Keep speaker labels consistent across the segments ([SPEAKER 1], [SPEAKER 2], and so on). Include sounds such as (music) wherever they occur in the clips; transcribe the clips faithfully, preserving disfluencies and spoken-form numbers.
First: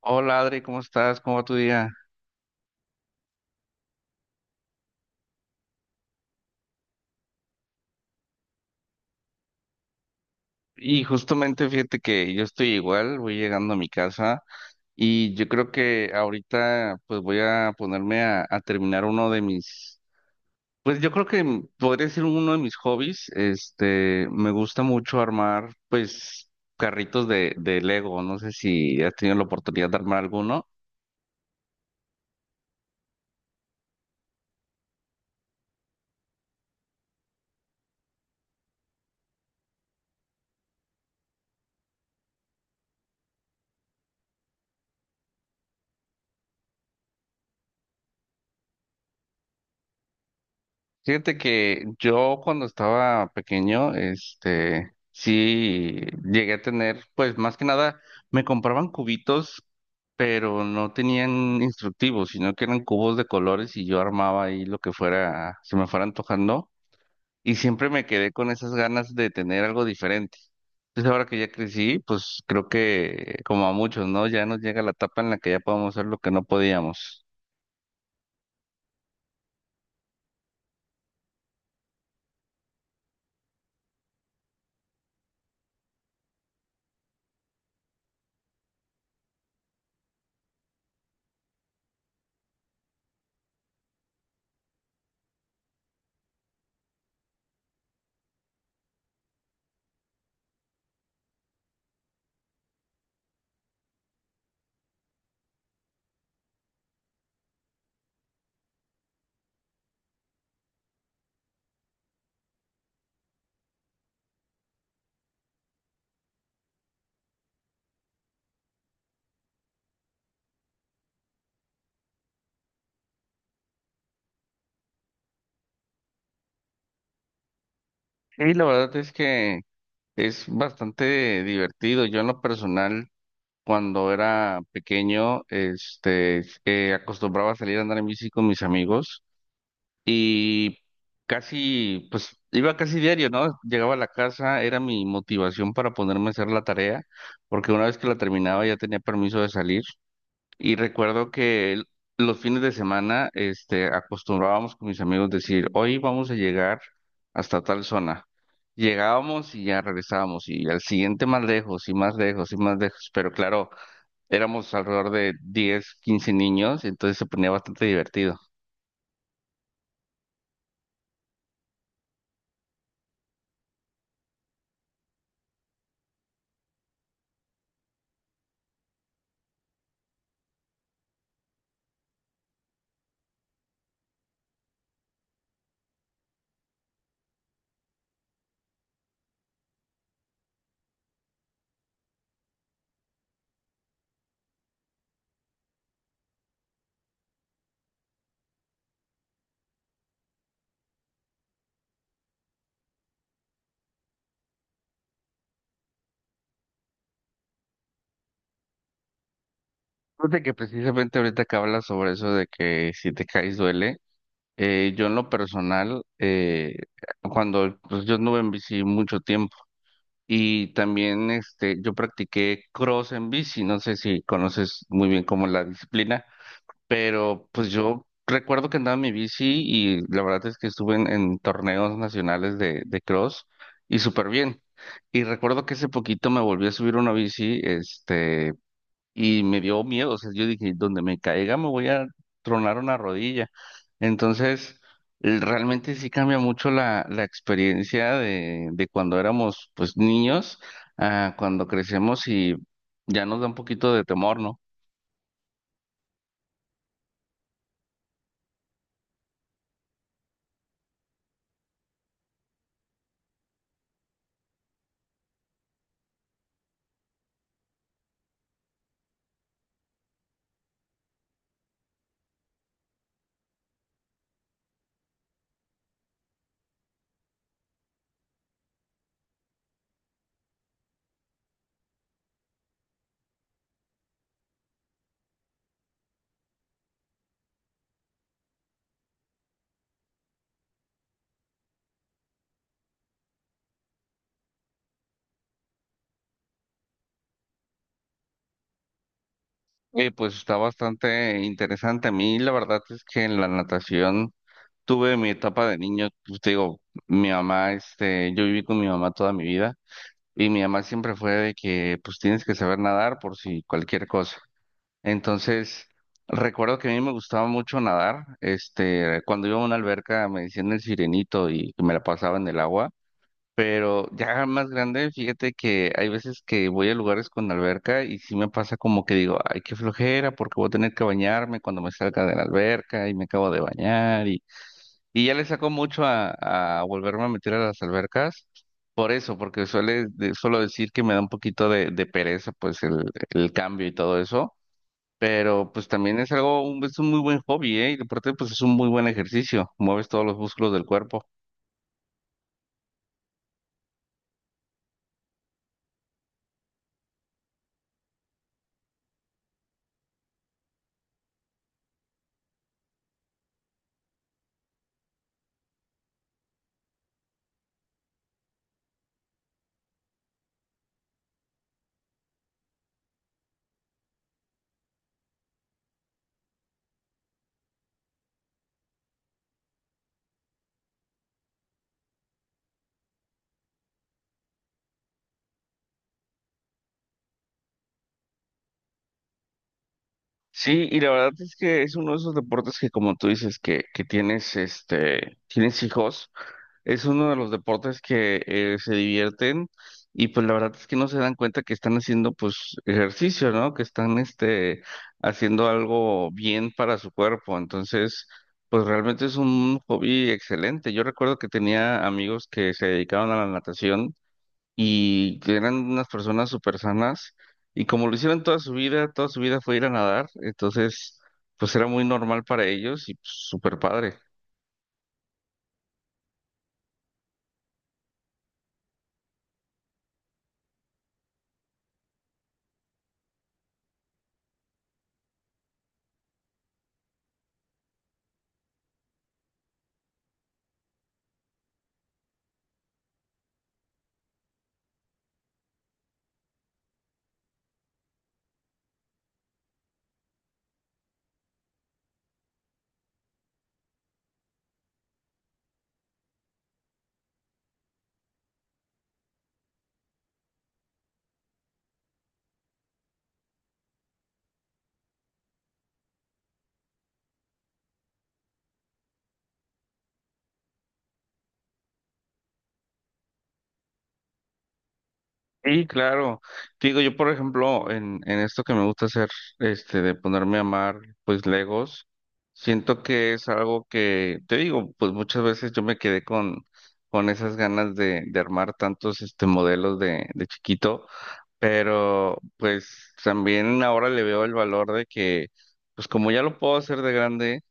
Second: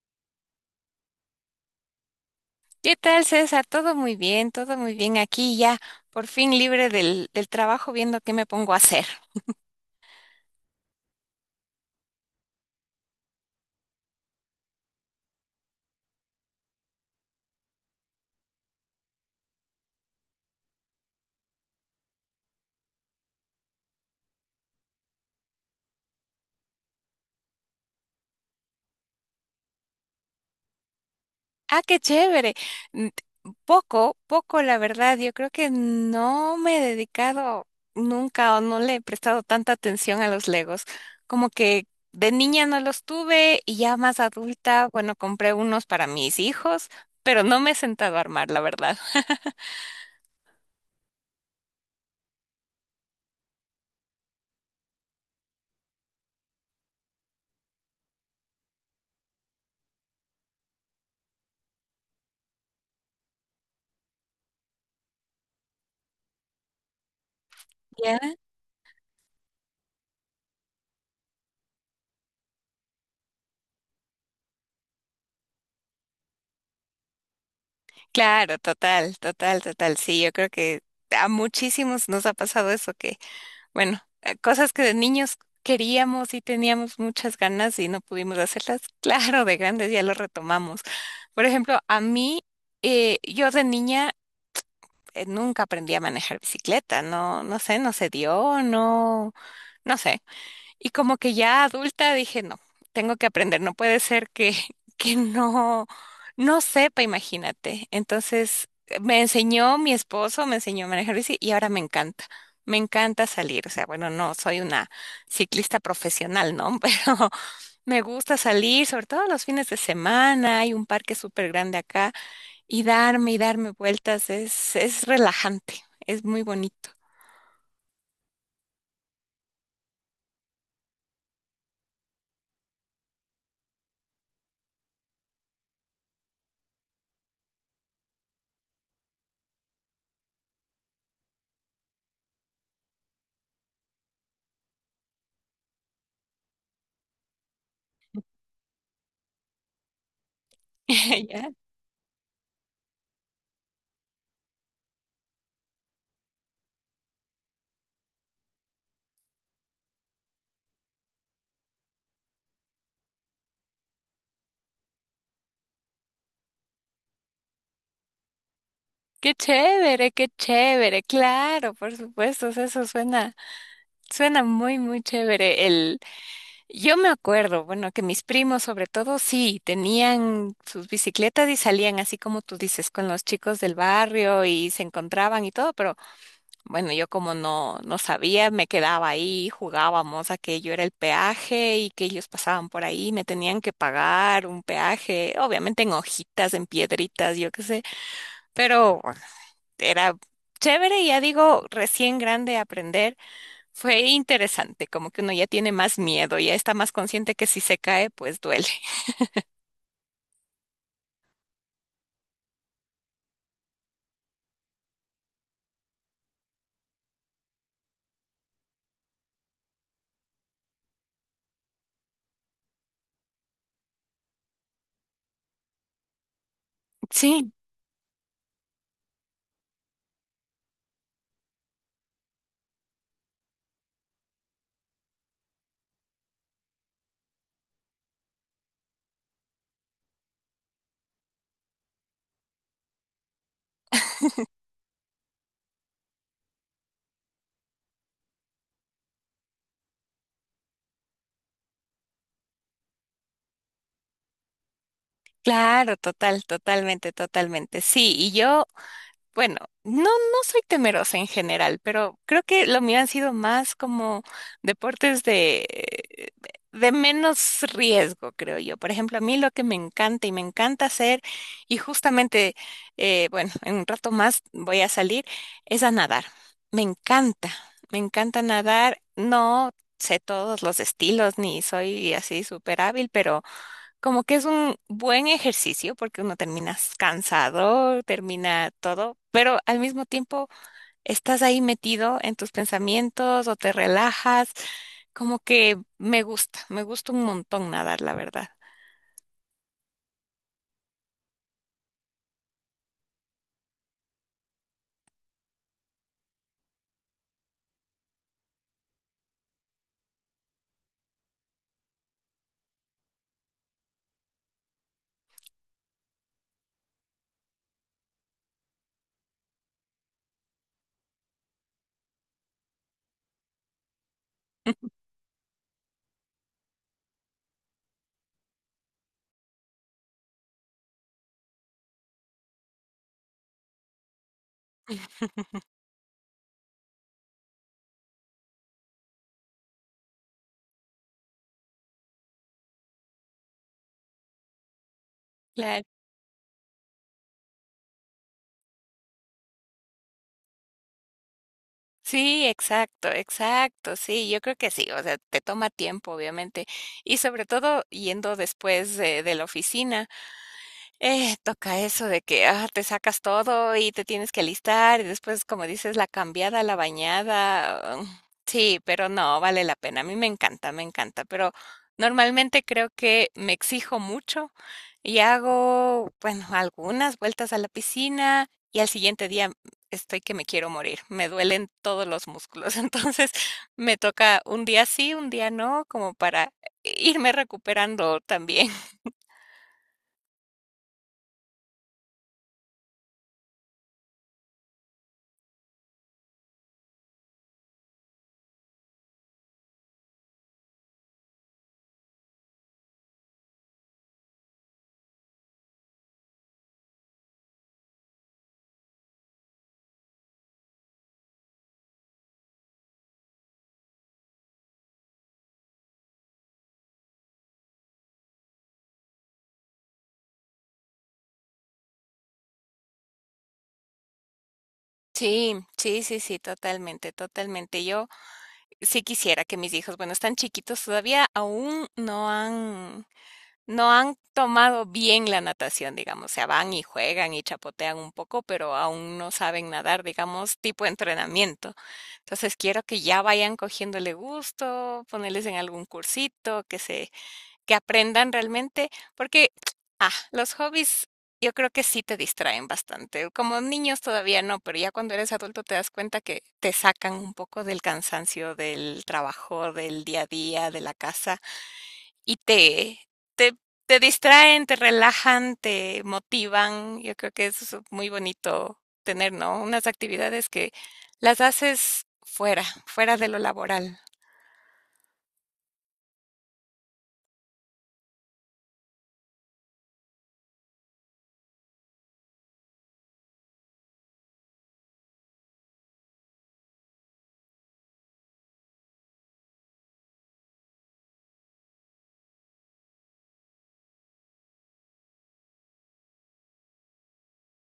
[SPEAKER 1] Hola Adri, ¿cómo estás? ¿Cómo va tu día?
[SPEAKER 2] ¿Qué tal, César? Todo muy bien, todo muy bien. Aquí ya, por fin libre del, del trabajo, viendo qué me pongo a hacer.
[SPEAKER 1] Y justamente fíjate que yo estoy igual, voy llegando a mi casa y yo creo que ahorita pues voy a ponerme a, a terminar uno de mis, pues yo creo que m- podría ser uno de mis hobbies, este, me gusta mucho armar pues carritos de, de Lego, no sé si has tenido la oportunidad de armar alguno.
[SPEAKER 2] Ah, qué chévere. Mm, poco, poco, la verdad. Yo creo que no me he dedicado nunca o no le he prestado tanta atención a los Legos. Como que de niña no los tuve y ya más adulta, bueno, compré unos para mis hijos, pero no me he sentado a armar, la verdad.
[SPEAKER 1] Fíjate que yo cuando estaba pequeño, este, sí llegué a tener, pues más que nada, me compraban cubitos, pero no tenían instructivos, sino que eran cubos de colores y yo armaba ahí lo que fuera, se me fuera antojando, y siempre me
[SPEAKER 2] ¿Ya?
[SPEAKER 1] quedé con esas ganas de tener algo diferente. Entonces ahora que ya crecí, pues creo que como a muchos, ¿no? Ya nos llega la etapa en la que ya podemos hacer lo que no podíamos.
[SPEAKER 2] Claro, total, total, total. Sí, yo creo que a muchísimos nos ha pasado eso, que bueno, eh, cosas que de niños queríamos y teníamos muchas ganas y no pudimos hacerlas. (laughs) Claro, de grandes ya lo retomamos. Por ejemplo, a mí, eh, yo de niña eh, nunca aprendí a manejar bicicleta. No, no sé, no se dio, no, no sé. Y como que ya adulta dije, no, tengo que aprender, no puede ser que, (laughs) que no, no sepa, imagínate. Entonces eh, me enseñó mi esposo, me enseñó a manejar bici y ahora me encanta. Me encanta salir, o sea, bueno, no soy una ciclista profesional, ¿no? (laughs) Pero me gusta salir, sobre todo los fines de semana, hay un parque súper grande acá y darme y darme vueltas es, es relajante, es muy bonito.
[SPEAKER 1] Y la verdad es que es bastante divertido. Yo en lo personal, cuando era pequeño, este, eh, acostumbraba a salir a andar en bici con mis amigos y casi, pues iba casi diario, ¿no? Llegaba a la casa, era mi motivación para ponerme a hacer la tarea, porque una vez que la terminaba ya tenía permiso de salir. Y
[SPEAKER 2] (laughs)
[SPEAKER 1] recuerdo
[SPEAKER 2] ¿Ya?
[SPEAKER 1] que el- los fines de semana, este, acostumbrábamos con mis amigos decir, hoy vamos a llegar hasta tal zona. Llegábamos y ya regresábamos, y al siguiente más lejos, y más lejos, y más lejos. Pero claro, éramos alrededor de diez quince niños, y entonces se ponía bastante divertido.
[SPEAKER 2] Qué chévere, qué chévere, claro, por supuesto, o sea, eso suena, suena muy, muy chévere. El, yo me acuerdo, bueno, que mis primos sobre todo sí tenían sus bicicletas y salían así como tú dices, con los chicos del barrio y se encontraban y todo, pero bueno, yo como no, no sabía, me quedaba ahí, jugábamos a que yo era el peaje y que ellos pasaban por ahí, me tenían que pagar un peaje, obviamente en hojitas, en piedritas, yo qué sé. Pero era chévere, ya digo, recién grande aprender, fue interesante, como que uno ya tiene más miedo, ya está más consciente que si se cae, pues duele. (laughs)
[SPEAKER 1] Fíjate que precisamente ahorita que hablas sobre eso de que si te caes duele, eh, yo en lo personal, eh, cuando pues, yo anduve en bici mucho tiempo, y también este, yo practiqué cross en bici, no sé si conoces muy bien como la disciplina, pero
[SPEAKER 2] Sí,
[SPEAKER 1] pues yo recuerdo que andaba en mi bici y la verdad es que estuve en, en torneos nacionales de, de cross y súper bien. Y recuerdo que hace poquito me volví a subir una bici, este, y me dio miedo, o sea, yo dije, donde me caiga me voy a tronar una rodilla. Entonces, el- realmente sí cambia mucho la, la experiencia de, de cuando éramos pues niños a cuando crecemos y ya nos da un poquito de temor, ¿no?
[SPEAKER 2] claro, total, totalmente, totalmente. Sí, y yo bueno, no, no soy temerosa en general, pero creo que lo mío han sido más como deportes de, de menos riesgo, creo yo. Por ejemplo, a mí lo que me encanta y me encanta hacer, y justamente, eh, bueno, en un rato más voy a salir, es a nadar. Me encanta, me encanta nadar. No sé todos los estilos, ni soy así súper hábil, pero, como que es un buen ejercicio porque uno termina cansado, termina todo, pero al mismo tiempo estás ahí metido en tus pensamientos o te relajas. Como que me gusta, me gusta un montón nadar, la verdad.
[SPEAKER 1] Eh, pues está bastante interesante. A mí la verdad es que en la natación tuve mi etapa de niño, pues, te digo, mi mamá, este, yo viví con mi mamá toda mi vida. Y mi mamá siempre fue de que, pues tienes que saber nadar por si cualquier cosa. Entonces, recuerdo que a mí me gustaba mucho nadar. Este, cuando iba a una alberca me decían el sirenito y me la pasaba en el agua. Pero ya más grande, fíjate que hay veces que voy a lugares con alberca y sí me pasa como que digo, ay, qué flojera, porque voy a tener que bañarme cuando me salga de la alberca y me acabo de bañar. Y y ya le
[SPEAKER 2] (laughs)
[SPEAKER 1] saco mucho a, a volverme a meter a las albercas. Por eso, porque suele, de- suelo decir que me da un poquito de, de pereza, pues el, el cambio y todo eso. Pero
[SPEAKER 2] Claro.
[SPEAKER 1] pues también es algo, un- es un muy buen hobby, ¿eh? Y aparte pues es un muy buen ejercicio, mueves todos los músculos del cuerpo.
[SPEAKER 2] Sí, exacto, exacto, sí, yo creo que sí, o sea, te toma tiempo, obviamente, y sobre todo yendo después de, de la oficina. Eh, toca eso de que, ah, te sacas todo y te tienes que alistar y después, como dices, la cambiada, la bañada. mm, Sí, pero no, vale la pena. A mí me encanta, me encanta, pero normalmente creo que me exijo mucho y hago, bueno, algunas vueltas a la piscina y al siguiente día estoy que me quiero morir. Me duelen todos los músculos. (laughs) Entonces, me toca un día sí, un día no, como para irme recuperando también.
[SPEAKER 1] Sí, y la verdad es que es uno de esos deportes que como tú dices que, que tienes, este, tienes hijos, es uno de los deportes que eh, se divierten y pues la verdad es que no se dan cuenta que están haciendo pues ejercicio, ¿no? Que están, este, haciendo algo bien para su cuerpo. Entonces, pues realmente es un hobby excelente. Yo recuerdo que tenía amigos que se dedicaban a la natación y que eran unas personas súper sanas y como lo hicieron toda su vida, toda su vida fue ir a nadar, entonces pues era muy normal para ellos y pues, súper padre.
[SPEAKER 2] Sí, sí, sí, sí, totalmente, totalmente. Yo sí quisiera que mis hijos, bueno, están chiquitos todavía, aún no han, no han tomado bien la natación, digamos. O sea, van y juegan y chapotean un poco, pero aún no saben nadar, digamos, tipo entrenamiento. Entonces quiero que ya vayan cogiéndole gusto, ponerles en algún cursito, que se que aprendan realmente, porque ah, los hobbies yo creo que sí te distraen bastante. Como niños todavía no, pero ya cuando eres adulto te das cuenta que te sacan un poco del cansancio del trabajo, del día a día, de la casa y te te te distraen, te relajan, te motivan. Yo creo que eso es muy bonito tener, ¿no? Unas actividades que las haces fuera, fuera de lo laboral.
[SPEAKER 1] Sí, claro. Te digo, yo por ejemplo, en, en esto que me gusta hacer, este, de ponerme a amar, pues Legos, siento que es algo que, te digo, pues muchas veces yo me quedé con, con esas ganas de, de armar tantos, este, modelos de, de chiquito. Pero pues también ahora le veo el valor de que, pues como ya lo puedo hacer de grande,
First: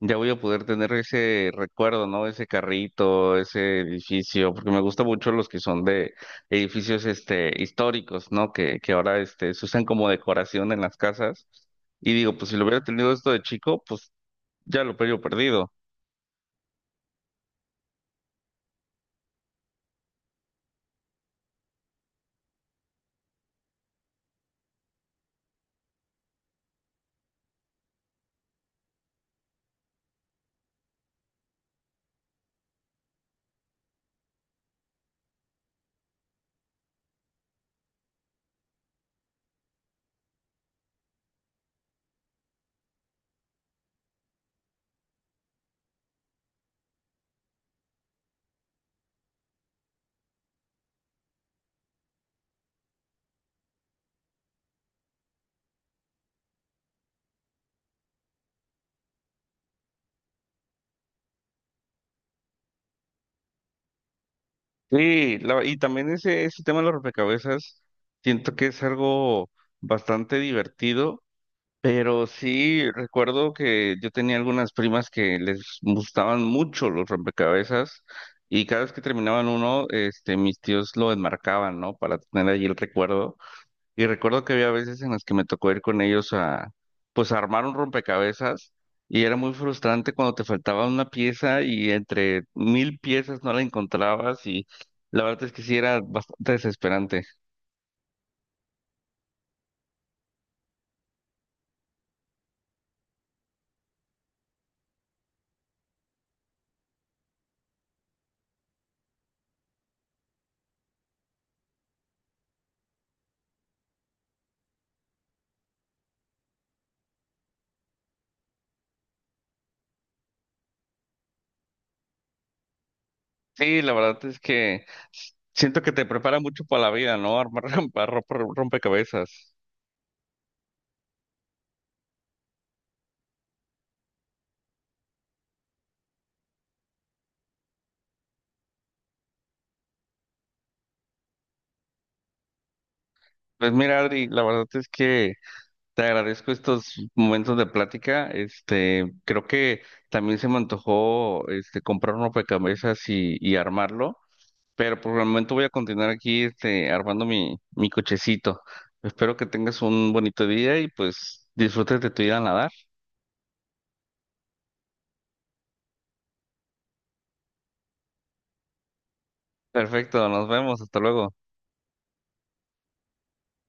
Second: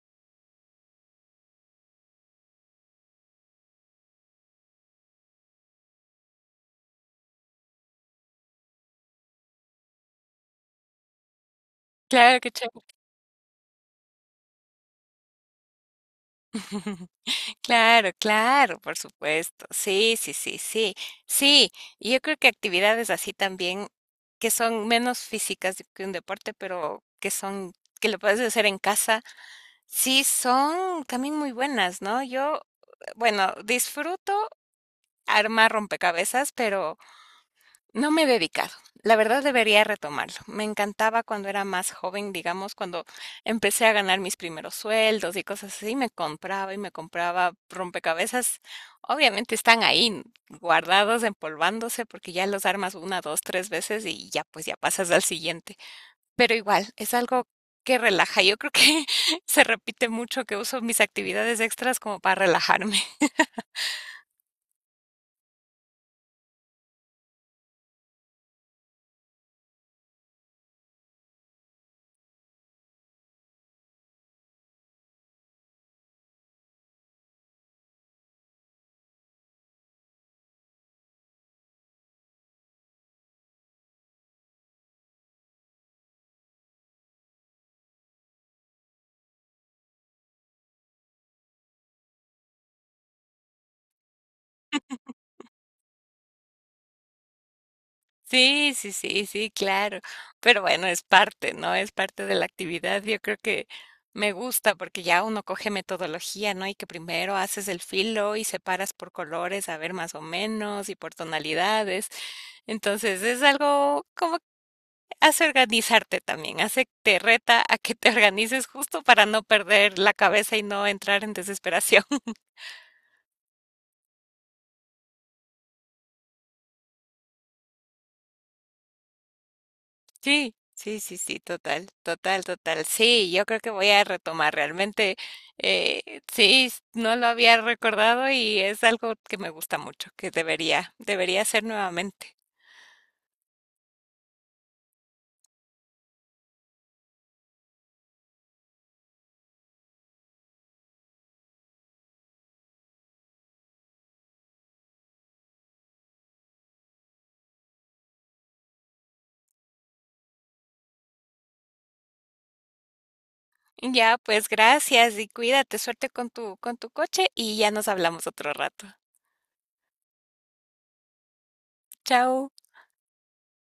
[SPEAKER 1] ya voy a poder tener ese recuerdo, ¿no? Ese carrito, ese edificio, porque me gusta mucho los que son de edificios este históricos, ¿no? Que, que ahora este se usan como decoración en las casas. Y digo,
[SPEAKER 2] Claro,
[SPEAKER 1] pues
[SPEAKER 2] qué
[SPEAKER 1] si lo hubiera
[SPEAKER 2] chévere.
[SPEAKER 1] tenido esto de chico, pues ya lo hubiera perdido.
[SPEAKER 2] Claro, claro, por supuesto. Sí, sí, sí, sí. Sí, y yo creo que actividades así también que son menos físicas que un deporte, pero que son que lo puedes hacer en casa, sí son también muy buenas, ¿no? Yo, bueno, disfruto armar rompecabezas, pero no me he dedicado. La verdad debería retomarlo. Me encantaba cuando era más joven, digamos, cuando empecé a ganar mis primeros sueldos y cosas así, me compraba y me compraba rompecabezas. Obviamente están ahí guardados, empolvándose, porque ya los armas una, dos, tres veces y ya pues ya pasas al siguiente. Pero igual, es algo que relaja. Yo creo que (laughs) se repite mucho que uso mis actividades extras como para relajarme.
[SPEAKER 1] Sí, la- y también ese, ese tema de los rompecabezas, siento que es algo bastante divertido. Pero sí, recuerdo que yo tenía algunas primas que les gustaban mucho los rompecabezas y cada vez que terminaban uno, este, mis tíos lo enmarcaban, ¿no? Para tener allí el recuerdo. Y recuerdo que había veces en las que me tocó ir con ellos a, pues, a armar un rompecabezas y era muy frustrante cuando te faltaba una pieza y entre mil piezas no la encontrabas y la verdad es que sí era bastante desesperante.
[SPEAKER 2] Sí, sí, sí, sí, claro. Pero bueno, es parte, ¿no? Es parte de la actividad. Yo creo que me gusta porque ya uno coge metodología, ¿no? Y que primero haces el filo y separas por colores, a ver más o menos, y por tonalidades. Entonces es algo como que hace organizarte también, hace te reta a que te (laughs) organices justo para no perder la cabeza y no entrar en desesperación.
[SPEAKER 1] Sí, la verdad es que siento que te prepara mucho para la vida, ¿no? Armar (laughs) rompa- rompa- rompecabezas.
[SPEAKER 2] Sí, sí, sí, sí, total, total, total. Sí, yo creo que voy a retomar realmente. Eh, sí, s- no lo había recordado y es algo que me gusta mucho, que debería, debería hacer nuevamente.
[SPEAKER 1] Pues mira, Adri, la verdad es que te agradezco estos momentos de plática. Este, creo que también se me antojó este comprar un rompecabezas y, y armarlo, pero por el momento voy a continuar aquí este armando mi, mi cochecito. Espero que tengas un bonito día y pues disfrutes de tu vida a nadar.
[SPEAKER 2] Ya, pues gracias y cuídate, suerte con tu, con tu coche y ya nos hablamos otro rato.
[SPEAKER 1] Perfecto, nos vemos, hasta luego.
[SPEAKER 2] Chao.